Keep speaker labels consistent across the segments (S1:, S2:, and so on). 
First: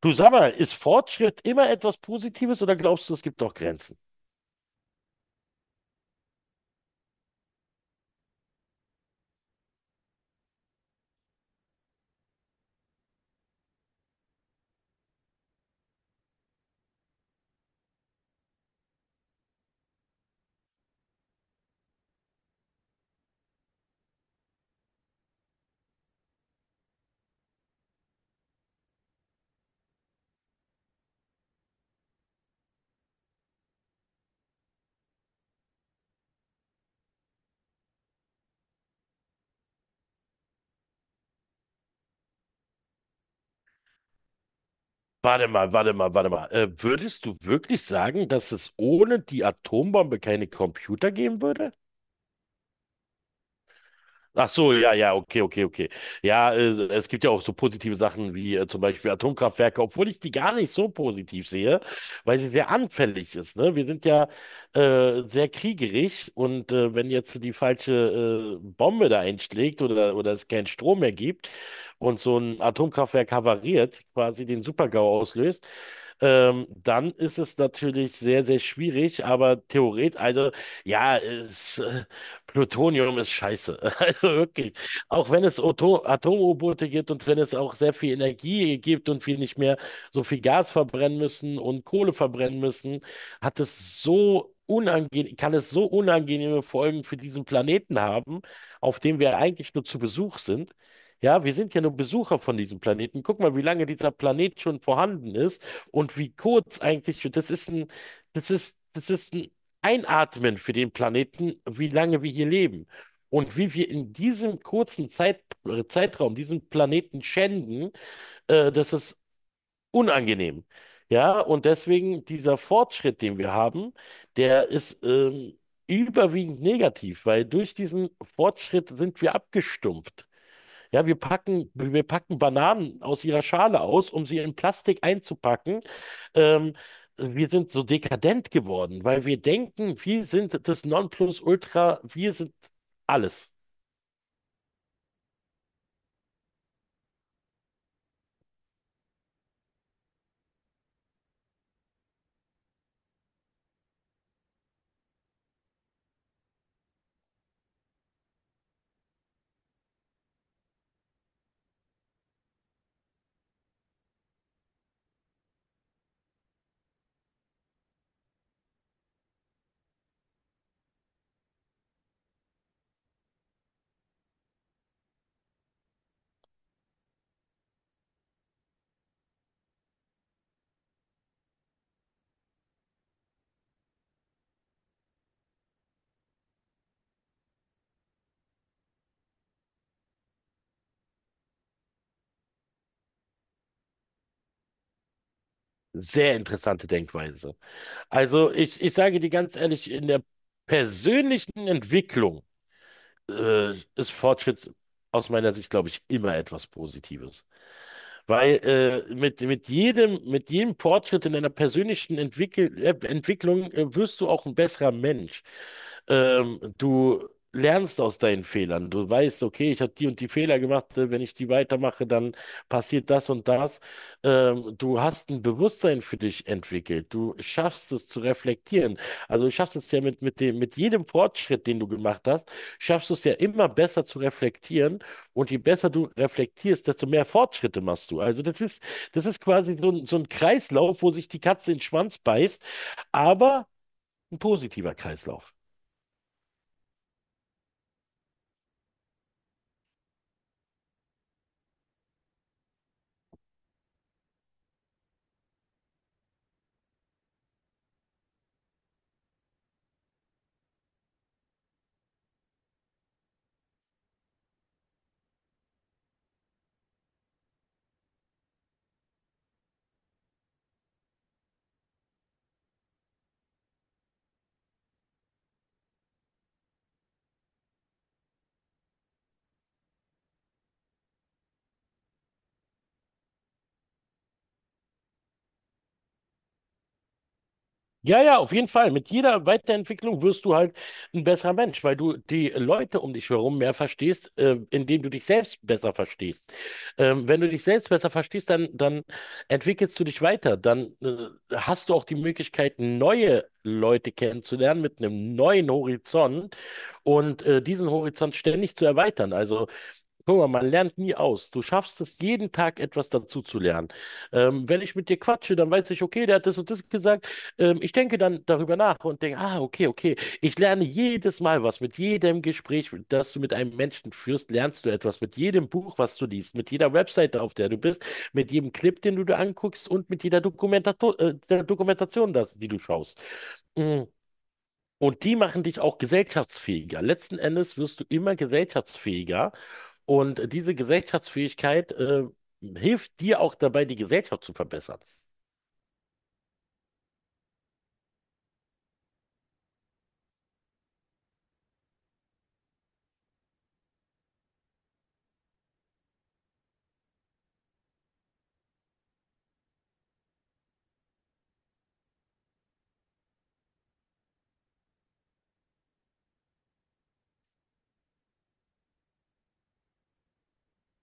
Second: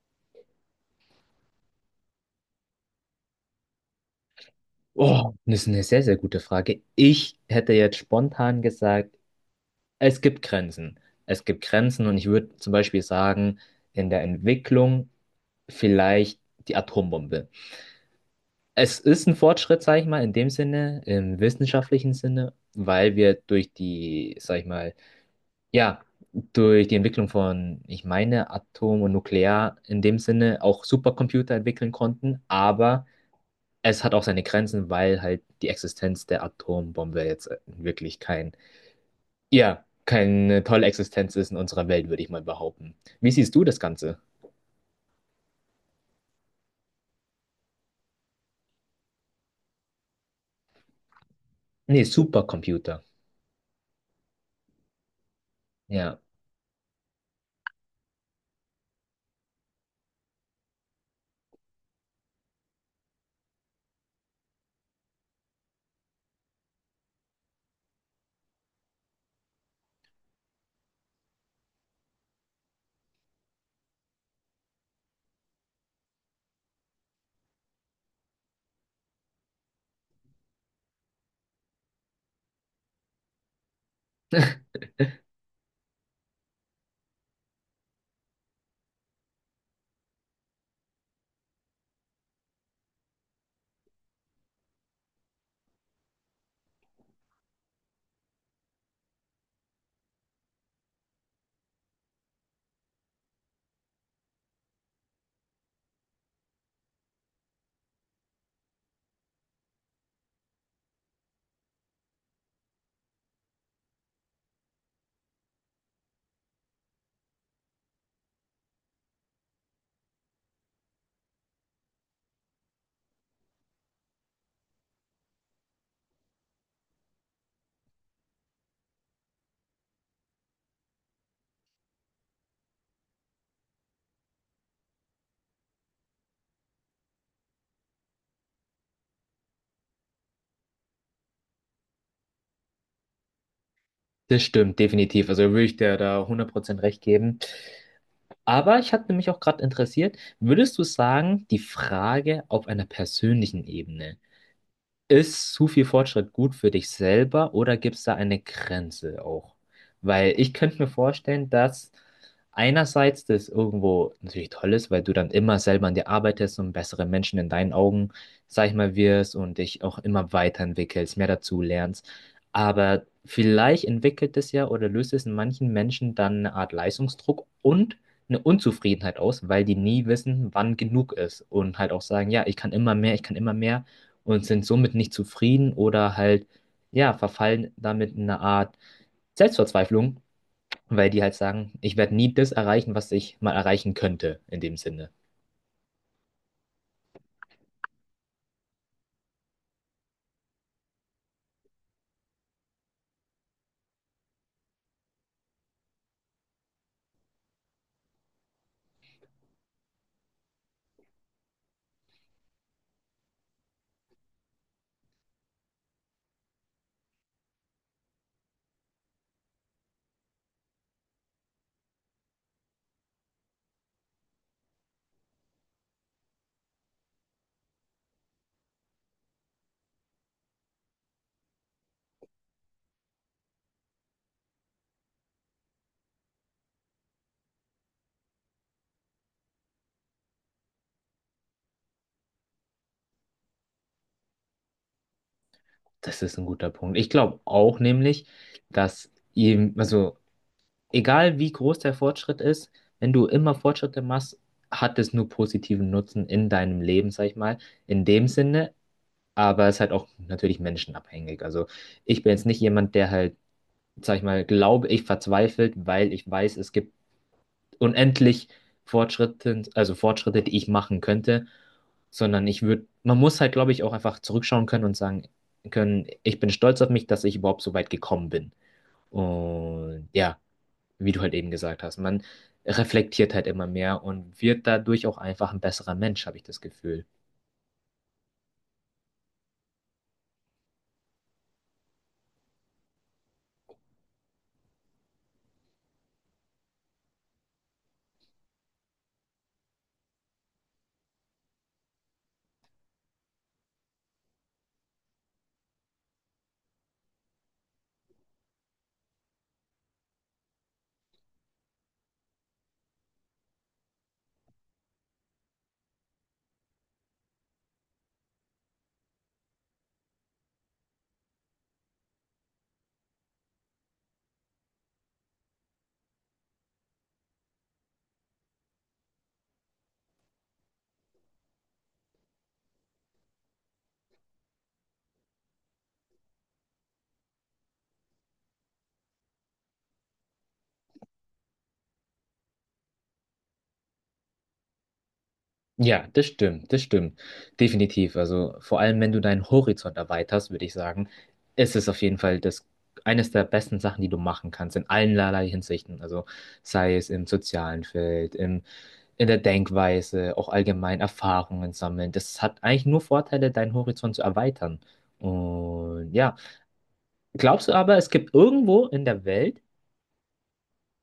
S1: Du sag mal, ist Fortschritt immer etwas Positives oder glaubst du, es gibt auch Grenzen?
S2: Oh, das ist eine sehr, sehr gute Frage. Ich hätte jetzt spontan gesagt, es gibt Grenzen. Es gibt Grenzen und ich würde zum Beispiel sagen, in der Entwicklung vielleicht die Atombombe. Es ist ein Fortschritt, sag ich mal, in dem Sinne, im wissenschaftlichen Sinne, weil wir durch die, sag ich mal, ja, durch die Entwicklung von, ich meine, Atom und Nuklear in dem Sinne auch Supercomputer entwickeln konnten, aber es hat auch seine Grenzen, weil halt die Existenz der Atombombe jetzt wirklich kein, ja, keine tolle Existenz ist in unserer Welt, würde ich mal behaupten. Wie siehst du das Ganze?
S1: Warte mal, warte mal, warte mal. Würdest du wirklich sagen, dass es ohne die Atombombe keine Computer geben würde?
S2: Nee, Supercomputer.
S1: Ach so, ja, ja, okay, okay, okay.
S2: Ja,
S1: Ja, es gibt ja auch so positive Sachen wie zum Beispiel Atomkraftwerke, obwohl ich die gar nicht so positiv sehe, weil sie sehr anfällig ist. Ne? Wir sind ja sehr kriegerig und wenn jetzt die falsche Bombe da einschlägt oder es keinen Strom mehr gibt und so ein Atomkraftwerk havariert, quasi den Super-GAU auslöst, dann ist es natürlich sehr, sehr schwierig, aber theoretisch, also ja, es. Plutonium ist scheiße. Also wirklich. Auch wenn es Atom-U-Boote gibt und wenn es auch sehr viel Energie gibt und wir nicht mehr so viel Gas verbrennen müssen und Kohle verbrennen müssen, hat es so unangenehm, kann es so unangenehme Folgen für diesen Planeten haben, auf dem wir eigentlich nur zu Besuch sind. Ja, wir sind ja nur Besucher von diesem Planeten. Guck mal, wie lange dieser Planet schon vorhanden ist und wie kurz eigentlich, das ist ein einatmen für den Planeten, wie lange wir hier leben und wie wir in diesem kurzen Zeitraum diesen Planeten schänden, das ist unangenehm. Ja, und deswegen dieser Fortschritt, den wir haben, der ist überwiegend negativ, weil durch diesen Fortschritt sind wir abgestumpft. Ja, wir packen Bananen aus ihrer Schale aus, um sie in Plastik einzupacken. Ähm, Wir sind so dekadent geworden, weil wir denken, wir sind das Nonplusultra, wir sind alles.
S2: das stimmt, definitiv. Also würde ich dir da 100% recht geben. Aber ich hatte mich auch gerade interessiert, würdest du sagen, die Frage auf einer persönlichen Ebene. Ist zu viel Fortschritt gut für dich selber oder gibt es da eine Grenze auch? Weil ich könnte mir vorstellen, dass einerseits das irgendwo natürlich toll ist, weil du dann immer selber an dir arbeitest und bessere Menschen in deinen Augen, sag ich mal, wirst und dich auch immer weiterentwickelst, mehr dazu lernst. Aber vielleicht entwickelt es ja oder löst es in manchen Menschen dann eine Art Leistungsdruck und eine Unzufriedenheit aus, weil die nie wissen, wann genug ist und halt auch sagen, ja, ich kann immer mehr, ich kann immer mehr und sind somit nicht zufrieden oder halt, ja, verfallen damit in eine Art Selbstverzweiflung, weil die halt sagen, ich werde nie das erreichen, was ich mal erreichen könnte, in dem Sinne.
S1: Sehr interessante Denkweise. Also ich sage dir ganz ehrlich, in der persönlichen Entwicklung ist Fortschritt aus meiner Sicht, glaube ich, immer etwas Positives. Weil mit jedem Fortschritt in deiner persönlichen Entwicklung wirst du auch ein besserer Mensch. Du lernst aus deinen Fehlern. Du weißt, okay, ich habe die und die Fehler gemacht. Wenn ich die weitermache, dann passiert das und das. Du hast ein Bewusstsein für dich entwickelt. Du schaffst es zu reflektieren. Also du schaffst es ja mit jedem Fortschritt, den du gemacht hast, schaffst du es ja immer besser zu reflektieren und je besser du reflektierst, desto mehr Fortschritte machst du. Also das ist quasi so ein Kreislauf, wo sich die Katze in den Schwanz beißt, aber ein positiver Kreislauf.
S2: Das ist ein guter Punkt. Ich glaube auch nämlich, dass ihm, also egal wie groß der Fortschritt ist, wenn du immer Fortschritte machst, hat es nur positiven Nutzen in deinem Leben, sag ich mal, in dem Sinne, aber es ist halt auch natürlich menschenabhängig. Also ich bin jetzt nicht jemand, der halt, sag ich mal, glaube ich, verzweifelt, weil ich weiß, es gibt unendlich Fortschritte, also Fortschritte, die ich machen könnte, sondern ich würde, man muss halt, glaube ich, auch einfach zurückschauen können und sagen können, ich bin stolz auf mich, dass ich überhaupt so weit gekommen bin. Und ja, wie du halt eben gesagt hast, man reflektiert halt immer mehr und wird dadurch auch einfach ein besserer Mensch, habe ich das Gefühl.
S1: Ja, ja, auf jeden Fall. Mit jeder Weiterentwicklung wirst du halt ein besserer Mensch, weil du die Leute um dich herum mehr verstehst, indem du dich selbst besser verstehst. Wenn du dich selbst besser verstehst, dann entwickelst du dich weiter. Dann hast du auch die Möglichkeit, neue Leute kennenzulernen mit einem neuen Horizont und diesen Horizont ständig zu erweitern. Also, guck mal, man lernt nie aus. Du schaffst es, jeden Tag etwas dazu zu lernen. Wenn ich mit dir quatsche, dann weiß ich, okay, der hat das und das gesagt. Ich denke dann darüber nach und denke, ah, okay, okay. Ich lerne jedes Mal was. Mit jedem Gespräch, das du mit einem Menschen führst, lernst du etwas. Mit jedem Buch, was du liest, mit jeder Webseite, auf der du bist, mit jedem Clip, den du dir anguckst und mit jeder Dokumentato der Dokumentation, die du schaust. Mm. Und die machen dich auch gesellschaftsfähiger. Letzten Endes wirst du immer gesellschaftsfähiger und diese Gesellschaftsfähigkeit, hilft dir auch dabei, die Gesellschaft zu verbessern.
S2: Ja, das stimmt, das stimmt. Definitiv. Also vor allem, wenn du deinen Horizont erweiterst, würde ich sagen, ist es auf jeden Fall das, eines der besten Sachen, die du machen kannst, in allen allerlei Hinsichten. Also sei es im sozialen Feld, im, in der Denkweise, auch allgemein Erfahrungen sammeln. Das hat eigentlich nur Vorteile, deinen Horizont zu erweitern. Und ja, glaubst du aber, es gibt irgendwo in der Welt,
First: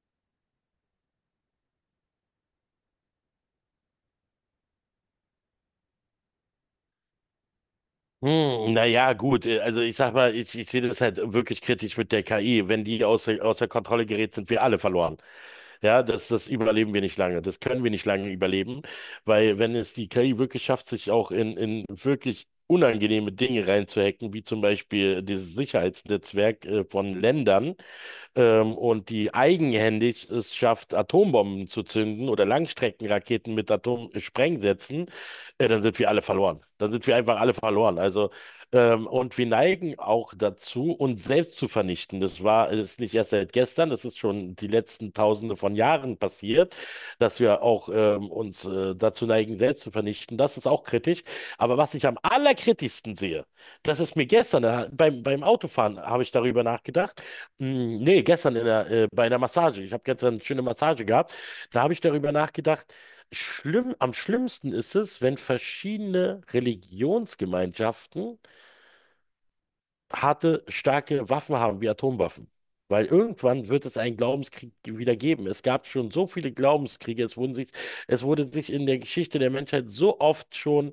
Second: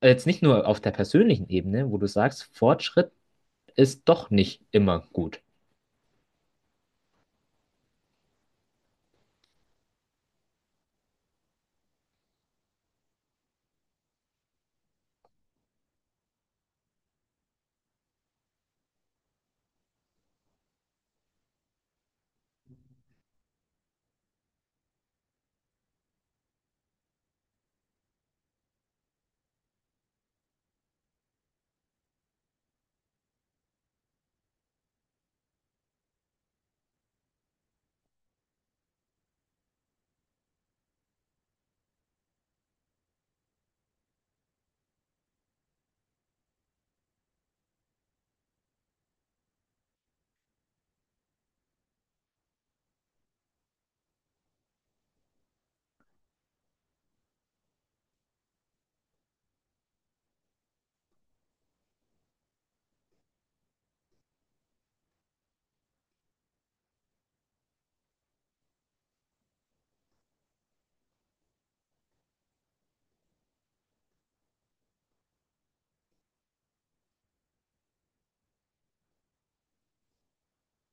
S2: jetzt nicht nur auf der persönlichen Ebene, wo du sagst, Fortschritt ist doch nicht immer gut.
S1: Hm, naja, gut. Also ich sag mal, ich sehe das halt wirklich kritisch mit der KI. Wenn die außer Kontrolle gerät, sind wir alle verloren. Ja, das überleben wir nicht lange. Das können wir nicht lange überleben, weil wenn es die KI wirklich schafft, sich auch in wirklich unangenehme Dinge reinzuhacken, wie zum Beispiel dieses Sicherheitsnetzwerk von Ländern, und die eigenhändig es schafft, Atombomben zu zünden oder Langstreckenraketen mit Atomsprengsätzen, dann sind wir alle verloren. Dann sind wir einfach alle verloren. Also, und wir neigen auch dazu, uns selbst zu vernichten. Das war Ist nicht erst seit gestern, das ist schon die letzten Tausende von Jahren passiert, dass wir auch uns dazu neigen, selbst zu vernichten. Das ist auch kritisch. Aber was ich am allerkritischsten sehe, das ist mir gestern beim Autofahren, habe ich darüber nachgedacht. Mm, nee, gestern bei einer Massage. Ich habe gestern eine schöne Massage gehabt. Da habe ich darüber nachgedacht, schlimm, am schlimmsten ist es, wenn verschiedene Religionsgemeinschaften harte, starke Waffen haben, wie Atomwaffen. Weil irgendwann wird es einen Glaubenskrieg wieder geben. Es gab schon so viele Glaubenskriege. Es wurde sich in der Geschichte der Menschheit so oft schon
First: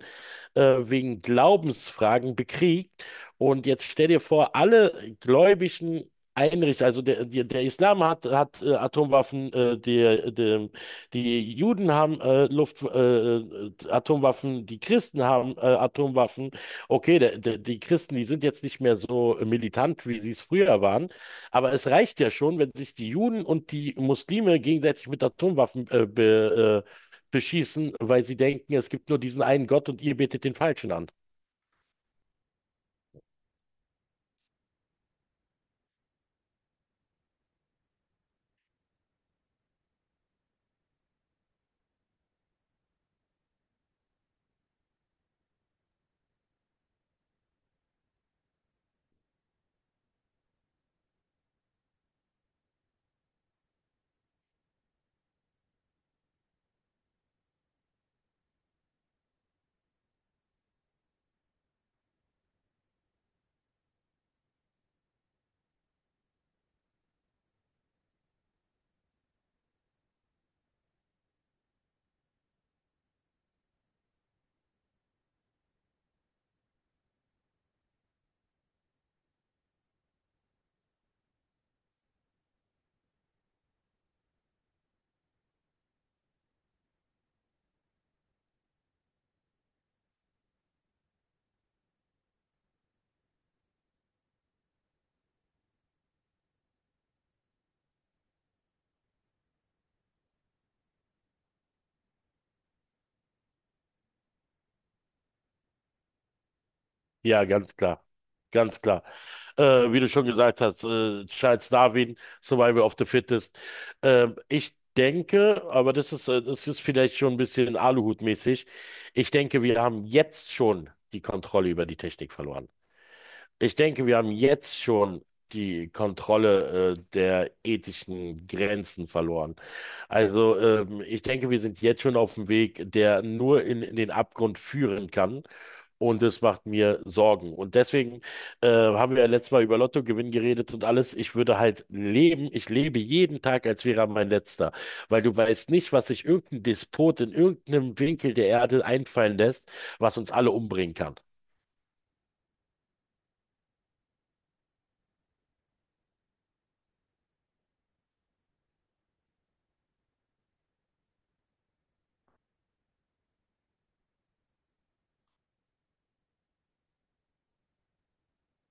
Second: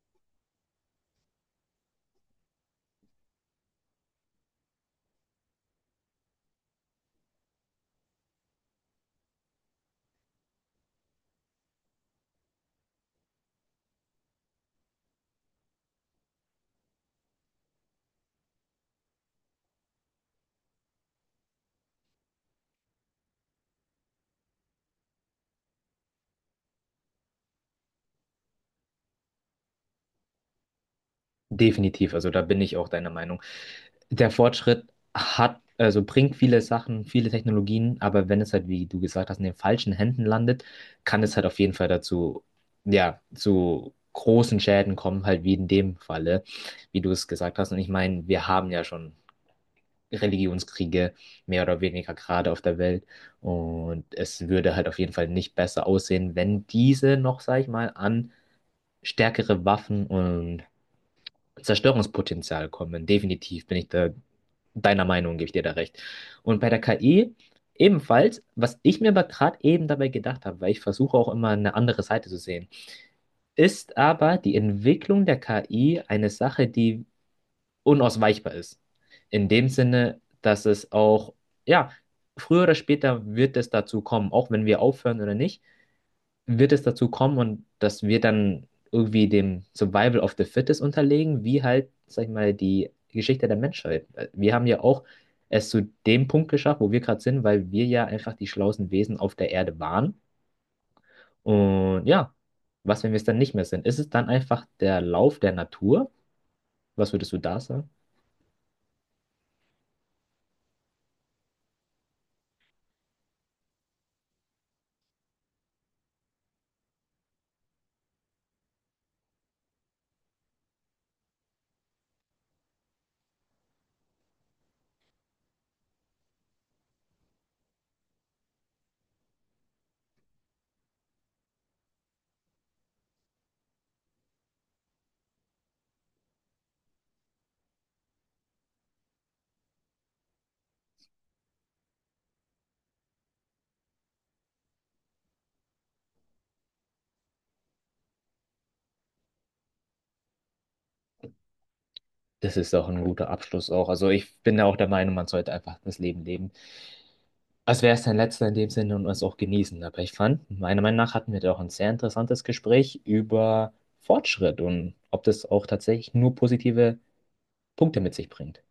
S1: wegen Glaubensfragen bekriegt. Und jetzt stell dir vor, alle gläubigen Einrichtungen, also der Islam hat, hat Atomwaffen, die Juden haben Atomwaffen, die Christen haben Atomwaffen. Okay, die Christen, die sind jetzt nicht mehr so militant, wie sie es früher waren, aber es reicht ja schon, wenn sich die Juden und die Muslime gegenseitig mit Atomwaffen beschießen, weil sie denken, es gibt nur diesen einen Gott und ihr betet den Falschen an.
S2: Definitiv, also da bin ich auch deiner Meinung. Der Fortschritt hat, also bringt viele Sachen, viele Technologien, aber wenn es halt, wie du gesagt hast, in den falschen Händen landet, kann es halt auf jeden Fall dazu, ja, zu großen Schäden kommen, halt wie in dem Falle, wie du es gesagt hast. Und ich meine, wir haben ja schon Religionskriege, mehr oder weniger gerade auf der Welt. Und es würde halt auf jeden Fall nicht besser aussehen, wenn diese noch, sag ich mal, an stärkere Waffen und Zerstörungspotenzial kommen. Definitiv bin ich da deiner Meinung, gebe ich dir da recht. Und bei der KI ebenfalls, was ich mir aber gerade eben dabei gedacht habe, weil ich versuche auch immer eine andere Seite zu sehen, ist aber die Entwicklung der KI eine Sache, die unausweichbar ist. In dem Sinne, dass es auch, ja, früher oder später wird es dazu kommen, auch wenn wir aufhören oder nicht, wird es dazu kommen und dass wir dann irgendwie dem Survival of the Fittest unterlegen, wie halt, sag ich mal, die Geschichte der Menschheit. Wir haben ja auch es zu dem Punkt geschafft, wo wir gerade sind, weil wir ja einfach die schlauesten Wesen auf der Erde waren. Und ja, was, wenn wir es dann nicht mehr sind? Ist es dann einfach der Lauf der Natur? Was würdest du
S1: Ja,
S2: da
S1: ganz
S2: sagen?
S1: klar. Ganz klar. Wie du schon gesagt hast, Charles Darwin, Survival of the Fittest. Ich denke, aber das ist vielleicht schon ein bisschen Aluhut-mäßig. Ich denke, wir haben jetzt schon die Kontrolle über die Technik verloren. Ich denke, wir haben jetzt schon die Kontrolle, der ethischen Grenzen verloren. Also, ich denke, wir sind jetzt schon auf dem Weg, der nur in den Abgrund führen kann. Und das macht mir Sorgen. Und deswegen haben wir ja letztes Mal über Lottogewinn geredet und alles. Ich würde halt leben, ich lebe jeden Tag, als wäre er mein letzter. Weil du weißt nicht, was sich irgendein Despot in irgendeinem Winkel der Erde einfallen lässt, was uns alle umbringen kann.
S2: Das ist auch ein guter Abschluss auch. Also ich bin ja auch der Meinung, man sollte einfach das Leben leben, als wäre es dein letzter in dem Sinne und es auch genießen. Aber ich fand, meiner Meinung nach hatten wir da auch ein sehr interessantes Gespräch über Fortschritt und ob das auch tatsächlich nur positive Punkte mit sich bringt.